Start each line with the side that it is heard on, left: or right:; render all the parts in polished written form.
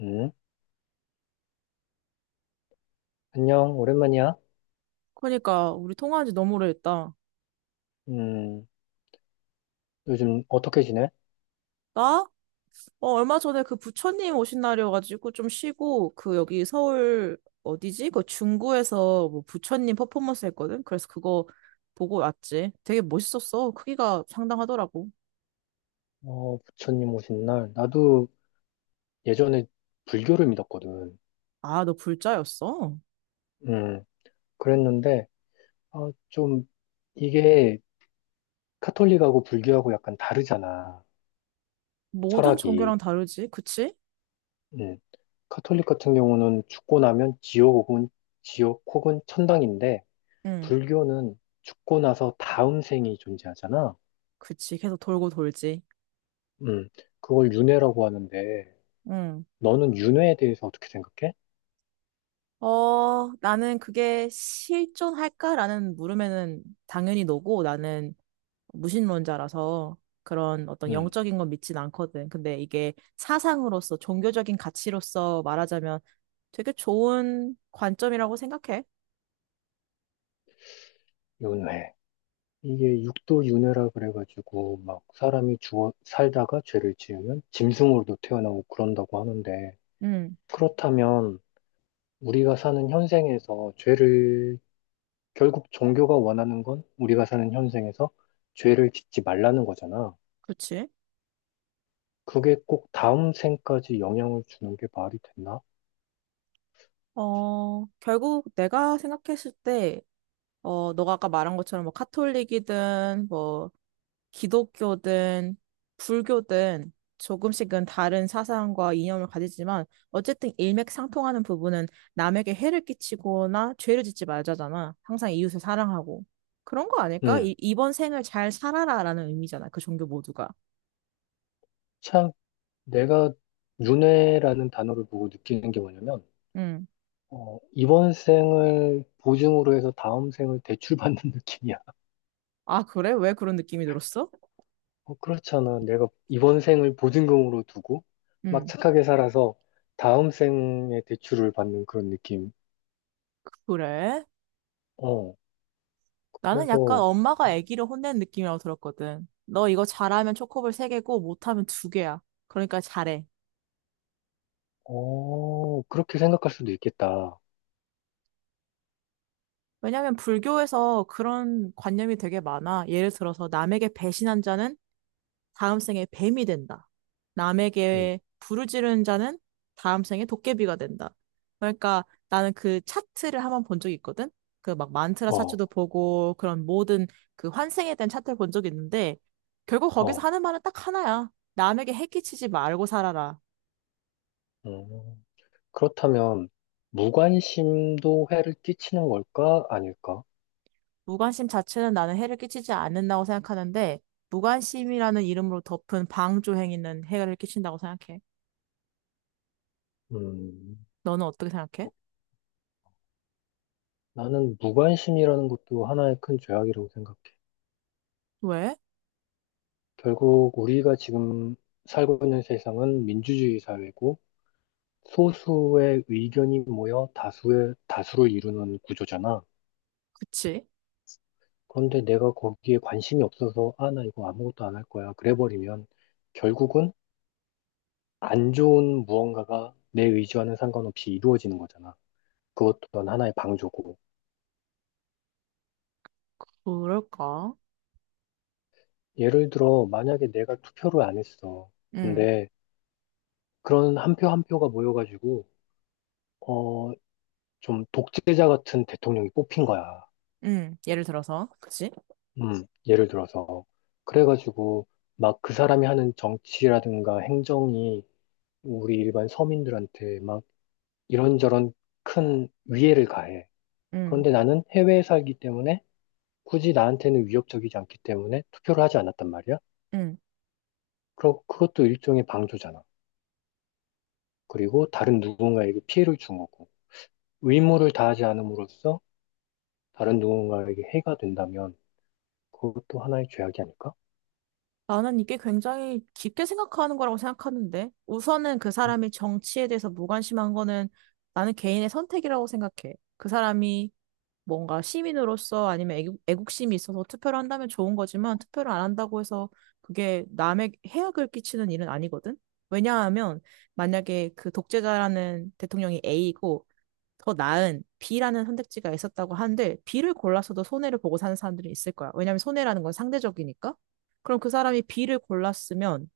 left: 음, 안녕, 오랜만이야.
right: 그러니까 우리 통화한 지 너무 오래됐다.
left: 음, 요즘 어떻게 지내?
right: 나? 얼마 전에 그 부처님 오신 날이어가지고 좀 쉬고 그 여기 서울 어디지? 그 중구에서 뭐 부처님 퍼포먼스 했거든. 그래서 그거 보고 왔지. 되게 멋있었어. 크기가 상당하더라고.
left: 어, 부처님 오신 날. 나도 예전에 불교를 믿었거든.
right: 아, 너 불자였어?
left: 음, 그랬는데, 아, 좀, 이게 카톨릭하고 불교하고 약간 다르잖아.
right: 모든
left: 철학이.
right: 종교랑 다르지, 그치?
left: 음, 카톨릭 같은 경우는 죽고 나면 지옥 혹은, 지옥 혹은 천당인데,
right: 응,
left: 불교는 죽고 나서 다음 생이 존재하잖아.
right: 그치. 계속 돌고 돌지.
left: 음, 그걸 윤회라고 하는데,
right: 응.
left: 너는 윤회에 대해서 어떻게 생각해?
right: 나는 그게 실존할까라는 물음에는 당연히 너고 나는 무신론자라서 그런 어떤
left: 음.
right: 영적인 건 믿진 않거든. 근데 이게 사상으로서 종교적인 가치로서 말하자면 되게 좋은 관점이라고 생각해.
left: 윤회. 이게 육도 윤회라 그래가지고 막 사람이 주어 살다가 죄를 지으면 짐승으로도 태어나고 그런다고 하는데
right: 음.
left: 그렇다면 우리가 사는 현생에서 죄를 결국 종교가 원하는 건 우리가 사는 현생에서 죄를 짓지 말라는 거잖아.
right: 그렇지.
left: 그게 꼭 다음 생까지 영향을 주는 게 말이 됐나?
right: 결국 내가 생각했을 때 너가 아까 말한 것처럼 뭐 카톨릭이든 뭐 기독교든 불교든 조금씩은 다른 사상과 이념을 가지지만 어쨌든 일맥상통하는 부분은 남에게 해를 끼치거나 죄를 짓지 말자잖아. 항상 이웃을 사랑하고. 그런 거 아닐까?
left: 음.
right: 이번 생을 잘 살아라라는 의미잖아. 그 종교 모두가.
left: 참 내가 윤회라는 단어를 보고 느끼는 게 뭐냐면
right: 음.
left: 어, 이번 생을 보증으로 해서 다음 생을 대출받는 느낌이야.
right: 아, 그래? 왜 그런 느낌이 들었어?
left: 어, 그렇잖아. 내가 이번 생을 보증금으로 두고 막
right: 음.
left: 착하게 살아서 다음 생에 대출을 받는 그런 느낌.
right: 그래?
left: 어,
right: 나는 약간
left: 그래서,
right: 엄마가 아기를 혼낸 느낌이라고 들었거든. 너 이거 잘하면 초코볼 세개고 못하면 두개야. 그러니까 잘해.
left: 어, 그렇게 생각할 수도 있겠다.
right: 왜냐면 하 불교에서 그런 관념이 되게 많아. 예를 들어서 남에게 배신한 자는 다음 생에 뱀이 된다.
left: 음,
right: 남에게 부르짖른 자는 다음 생에 도깨비가 된다. 그러니까 나는 그 차트를 한번 본 적이 있거든. 그 막 만트라
left: 어,
right: 차트도 보고 그런 모든 그 환생에 대한 차트를 본 적이 있는데 결국 거기서
left: 어,
right: 하는 말은 딱 하나야. 남에게 해끼치지 말고 살아라.
left: 음. 그렇다면, 무관심도 해를 끼치는 걸까? 아닐까?
right: 무관심 자체는 나는 해를 끼치지 않는다고 생각하는데, 무관심이라는 이름으로 덮은 방조 행위는 해를 끼친다고 생각해.
left: 음,
right: 너는 어떻게 생각해?
left: 나는 무관심이라는 것도 하나의 큰 죄악이라고 생각해.
right: 왜?
left: 결국 우리가 지금 살고 있는 세상은 민주주의 사회고 소수의 의견이 모여 다수의 다수를 이루는 구조잖아.
right: 그치?
left: 그런데 내가 거기에 관심이 없어서 아, 나 이거 아무것도 안 할 거야. 그래 버리면 결국은 안 좋은 무언가가 내 의지와는 상관없이 이루어지는 거잖아. 그것 또한 하나의 방조고.
right: 그럴까?
left: 예를 들어 만약에 내가 투표를 안 했어.
right: 응,
left: 근데 그런 한 표 한 표가 모여가지고 어, 좀 독재자 같은 대통령이 뽑힌 거야.
right: 응. 예를 들어서, 그치?
left: 예를 들어서. 그래가지고, 막 그 사람이 하는 정치라든가 행정이 우리 일반 서민들한테 막 이런저런 큰 위해를 가해.
right: 응,
left: 그런데 나는 해외에 살기 때문에 굳이 나한테는 위협적이지 않기 때문에 투표를 하지 않았단 말이야.
right: 응.
left: 그럼 그것도 일종의 방조잖아. 그리고 다른 누군가에게 피해를 준 거고. 의무를 다하지 않음으로써 다른 누군가에게 해가 된다면 그것도 하나의 죄악이 아닐까?
right: 나는 이게 굉장히 깊게 생각하는 거라고 생각하는데, 우선은 그
left: 음,
right: 사람이 정치에 대해서 무관심한 거는 나는 개인의 선택이라고 생각해. 그 사람이 뭔가 시민으로서 아니면 애국, 애국심이 있어서 투표를 한다면 좋은 거지만 투표를 안 한다고 해서 그게 남의 해악을 끼치는 일은 아니거든? 왜냐하면 만약에 그 독재자라는 대통령이 A이고 더 나은 B라는 선택지가 있었다고 한들 B를 골라서도 손해를 보고 사는 사람들이 있을 거야. 왜냐하면 손해라는 건 상대적이니까. 그럼 그 사람이 B를 골랐으면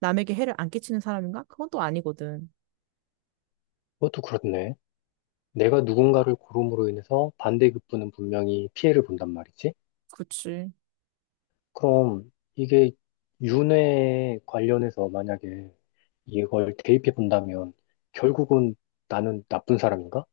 right: 남에게 해를 안 끼치는 사람인가? 그건 또 아니거든.
left: 그것도 그렇네. 내가 누군가를 고름으로 인해서 반대급부는 분명히 피해를 본단 말이지.
right: 그치.
left: 그럼 이게 윤회 관련해서 만약에 이걸 대입해 본다면 결국은 나는 나쁜 사람인가?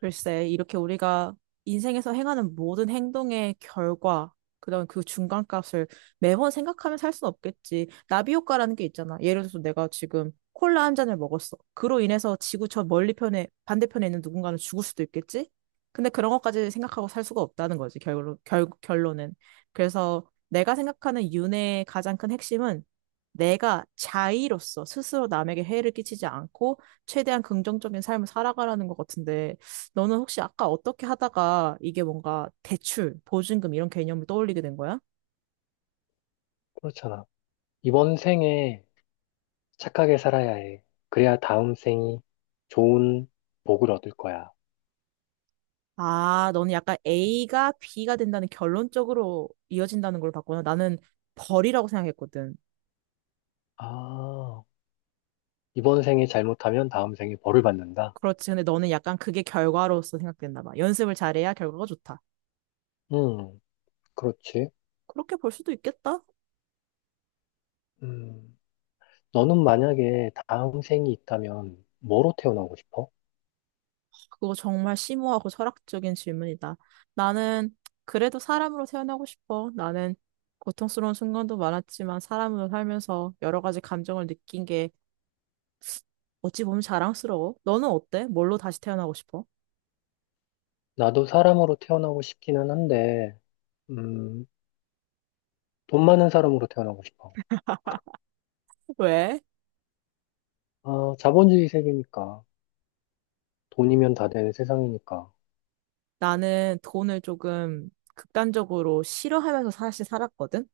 right: 글쎄, 이렇게 우리가 인생에서 행하는 모든 행동의 결과, 그다음 그 중간값을 매번 생각하면서 할 수는 없겠지. 나비 효과라는 게 있잖아. 예를 들어서 내가 지금 콜라 한 잔을 먹었어. 그로 인해서 지구 저 멀리 편에 반대편에 있는 누군가는 죽을 수도 있겠지. 근데 그런 것까지 생각하고 살 수가 없다는 거지. 결론 결론은. 그래서 내가 생각하는 윤회의 가장 큰 핵심은 내가 자의로서 스스로 남에게 해를 끼치지 않고 최대한 긍정적인 삶을 살아가라는 것 같은데 너는 혹시 아까 어떻게 하다가 이게 뭔가 대출, 보증금 이런 개념을 떠올리게 된 거야?
left: 그렇잖아. 이번 생에 착하게 살아야 해. 그래야 다음 생이 좋은 복을 얻을 거야.
right: 아, 너는 약간 A가 B가 된다는 결론적으로 이어진다는 걸 봤구나. 나는 벌이라고 생각했거든.
left: 아, 이번 생에 잘못하면 다음 생에 벌을 받는다.
right: 그렇지. 근데 너는 약간 그게 결과로서 생각됐나 봐. 연습을 잘해야 결과가 좋다.
left: 음, 그렇지.
right: 그렇게 볼 수도 있겠다.
left: 음. 너는 만약에 다음 생이 있다면 뭐로 태어나고 싶어?
right: 그거 정말 심오하고 철학적인 질문이다. 나는 그래도 사람으로 태어나고 싶어. 나는 고통스러운 순간도 많았지만 사람으로 살면서 여러 가지 감정을 느낀 게 어찌 보면 자랑스러워. 너는 어때? 뭘로 다시 태어나고 싶어?
left: 나도 사람으로 태어나고 싶기는 한데, 음, 돈 많은 사람으로 태어나고 싶어.
right: 왜?
left: 아, 자본주의 세계니까. 돈이면 다 되는 세상이니까.
right: 나는 돈을 조금 극단적으로 싫어하면서 사실 살았거든?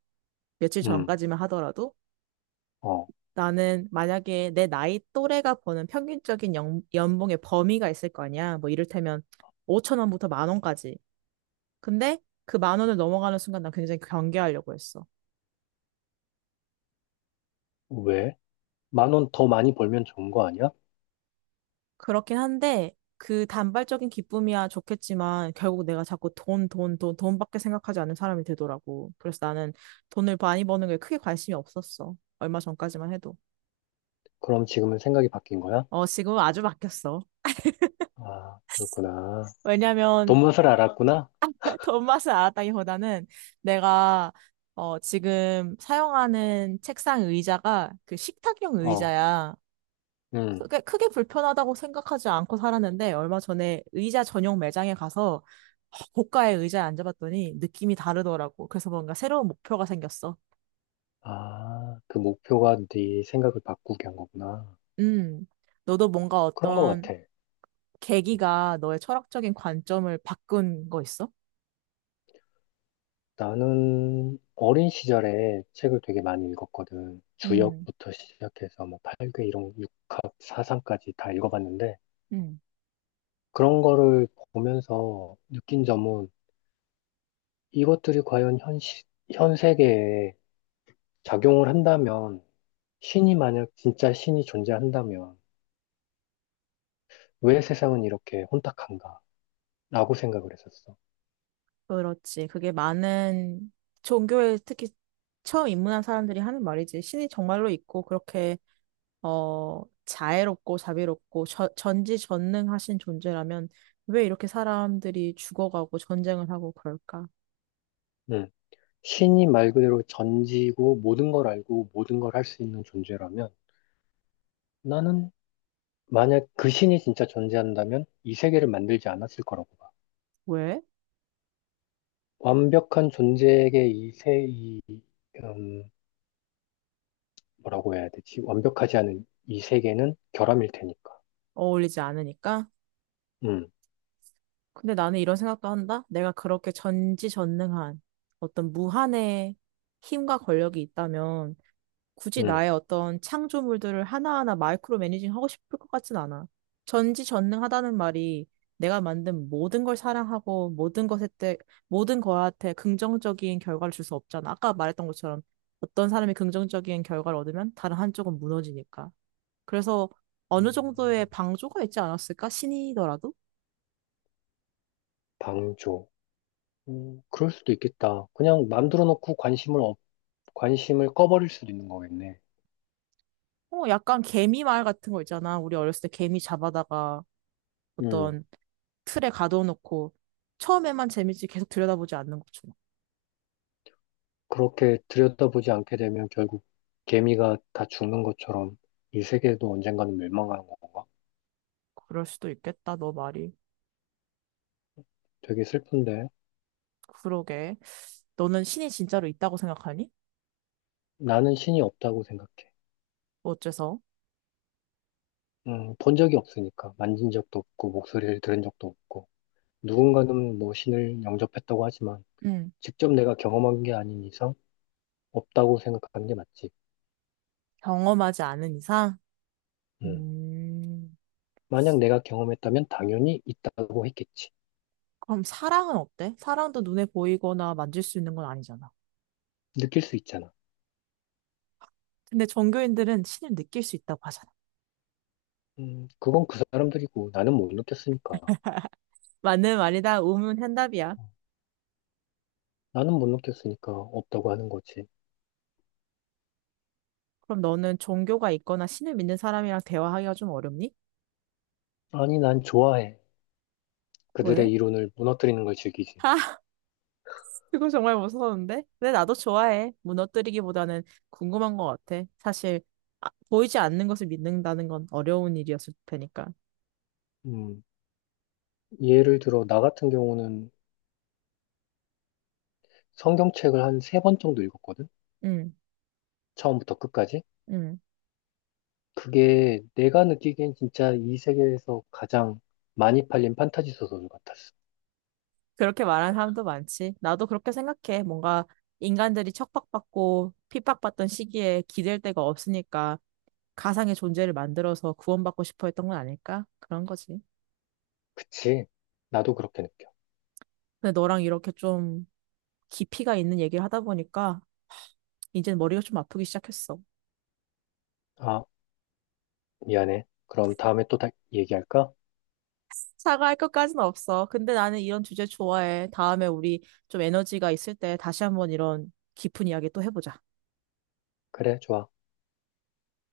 right: 며칠
left: 음,
right: 전까지만 하더라도.
left: 어,
right: 나는 만약에 내 나이 또래가 버는 평균적인 연, 연봉의 범위가 있을 거 아니야. 뭐 이를테면 5천 원부터 만 원까지. 근데 그 만 원을 넘어가는 순간 난 굉장히 경계하려고 했어.
left: 왜? 10,000원 더 많이 벌면 좋은 거 아니야?
right: 그렇긴 한데 그 단발적인 기쁨이야 좋겠지만 결국 내가 자꾸 돈, 돈, 돈, 돈밖에 생각하지 않는 사람이 되더라고. 그래서 나는 돈을 많이 버는 거에 크게 관심이 없었어. 얼마 전까지만 해도.
left: 그럼 지금은 생각이 바뀐 거야?
right: 지금은 아주 바뀌었어.
left: 아, 그렇구나.
right: 왜냐면
left: 돈 맛을 알았구나?
right: 돈 맛을 알았다기보다는 내가 지금 사용하는 책상 의자가 그 식탁용
left: 어,
right: 의자야.
left: 음.
right: 크게, 크게 불편하다고 생각하지 않고 살았는데 얼마 전에 의자 전용 매장에 가서 고가의 의자에 앉아봤더니 느낌이 다르더라고. 그래서 뭔가 새로운 목표가 생겼어.
left: 아, 그 목표가 네 생각을 바꾸게 한 거구나.
right: 음, 너도 뭔가
left: 그런 거
right: 어떤
left: 같아. 음.
right: 계기가 너의 철학적인 관점을 바꾼 거 있어?
left: 나는 어린 시절에 책을 되게 많이 읽었거든.
right: 음,
left: 주역부터 시작해서 뭐 팔괘, 일용, 육합, 사상까지 다 읽어봤는데
right: 음,
left: 그런 거를 보면서 느낀 점은 이것들이 과연 현 세계에 작용을 한다면 신이 만약 진짜 신이 존재한다면 왜 세상은 이렇게 혼탁한가? 라고 생각을 했었어.
right: 그렇지. 그게 많은 종교에 특히 처음 입문한 사람들이 하는 말이지. 신이 정말로 있고 그렇게 자애롭고 자비롭고 전지전능하신 존재라면 왜 이렇게 사람들이 죽어가고 전쟁을 하고 그럴까?
left: 음, 신이 말 그대로 전지고 모든 걸 알고 모든 걸 할 수 있는 존재라면 나는 만약 그 신이 진짜 존재한다면 이 세계를 만들지 않았을 거라고 봐.
right: 왜?
left: 완벽한 존재에게 음, 뭐라고 해야 되지? 완벽하지 않은 이 세계는 결함일 테니까.
right: 어울리지 않으니까?
left: 음,
right: 근데 나는 이런 생각도 한다. 내가 그렇게 전지전능한 어떤 무한의 힘과 권력이 있다면 굳이
left: 음,
right: 나의 어떤 창조물들을 하나하나 마이크로 매니징 하고 싶을 것 같진 않아. 전지전능하다는 말이 내가 만든 모든 걸 사랑하고 모든 것에 대, 모든 거한테 긍정적인 결과를 줄 수 없잖아. 아까 말했던 것처럼 어떤 사람이 긍정적인 결과를 얻으면 다른 한쪽은 무너지니까. 그래서 어느 정도의
left: 음,
right: 방조가 있지 않았을까? 신이더라도?
left: 방조. 그럴 수도 있겠다. 그냥 만들어 놓고 관심을 꺼버릴 수도 있는 거겠네.
right: 약간 개미 말 같은 거 있잖아. 우리 어렸을 때 개미 잡아다가
left: 음,
right: 어떤 틀에 가둬놓고 처음에만 재밌지 계속 들여다보지 않는 것처럼.
left: 그렇게 들여다보지 않게 되면 결국 개미가 다 죽는 것처럼 이 세계도 언젠가는 멸망하는 건가?
right: 그럴 수도 있겠다, 너 말이.
left: 되게 슬픈데.
right: 그러게. 너는 신이 진짜로 있다고 생각하니?
left: 나는 신이 없다고 생각해.
right: 어째서?
left: 본 적이 없으니까. 만진 적도 없고, 목소리를 들은 적도 없고. 누군가는 뭐 신을 영접했다고 하지만,
right: 응.
left: 직접 내가 경험한 게 아닌 이상, 없다고 생각하는 게 맞지.
right: 경험하지 않은 이상?
left: 음,
right: 음.
left: 만약 내가 경험했다면 당연히 있다고 했겠지.
right: 그럼 사랑은 어때? 사랑도 눈에 보이거나 만질 수 있는 건 아니잖아.
left: 느낄 수 있잖아.
right: 근데 종교인들은 신을 느낄 수 있다고 하잖아.
left: 그건 그 사람들이고, 나는 못 느꼈으니까.
right: 맞는 말이다. 우문현답이야.
left: 나는 못 느꼈으니까 없다고 하는 거지.
right: 그럼 너는 종교가 있거나 신을 믿는 사람이랑 대화하기가 좀 어렵니?
left: 아니, 난 좋아해.
right: 왜?
left: 그들의 이론을 무너뜨리는 걸 즐기지.
right: 그거 정말 무서운데? 근데 나도 좋아해. 무너뜨리기보다는 궁금한 것 같아. 사실, 아, 보이지 않는 것을 믿는다는 건 어려운 일이었을 테니까.
left: 음, 예를 들어, 나 같은 경우는 성경책을 한 세 번 정도 읽었거든?
right: 응,
left: 처음부터 끝까지?
right: 응.
left: 그게 내가 느끼기엔 진짜 이 세계에서 가장 많이 팔린 판타지 소설 같았어.
right: 그렇게 말하는 사람도 많지. 나도 그렇게 생각해. 뭔가 인간들이 척박받고 핍박받던 시기에 기댈 데가 없으니까 가상의 존재를 만들어서 구원받고 싶어 했던 건 아닐까? 그런 거지.
left: 그치? 나도 그렇게 느껴.
right: 근데 너랑 이렇게 좀 깊이가 있는 얘기를 하다 보니까 이제 머리가 좀 아프기 시작했어.
left: 아, 미안해. 그럼 다음에 또 다 얘기할까?
right: 사과할 것까진 없어. 근데 나는 이런 주제 좋아해. 다음에 우리 좀 에너지가 있을 때 다시 한번 이런 깊은 이야기 또 해보자.
left: 그래, 좋아.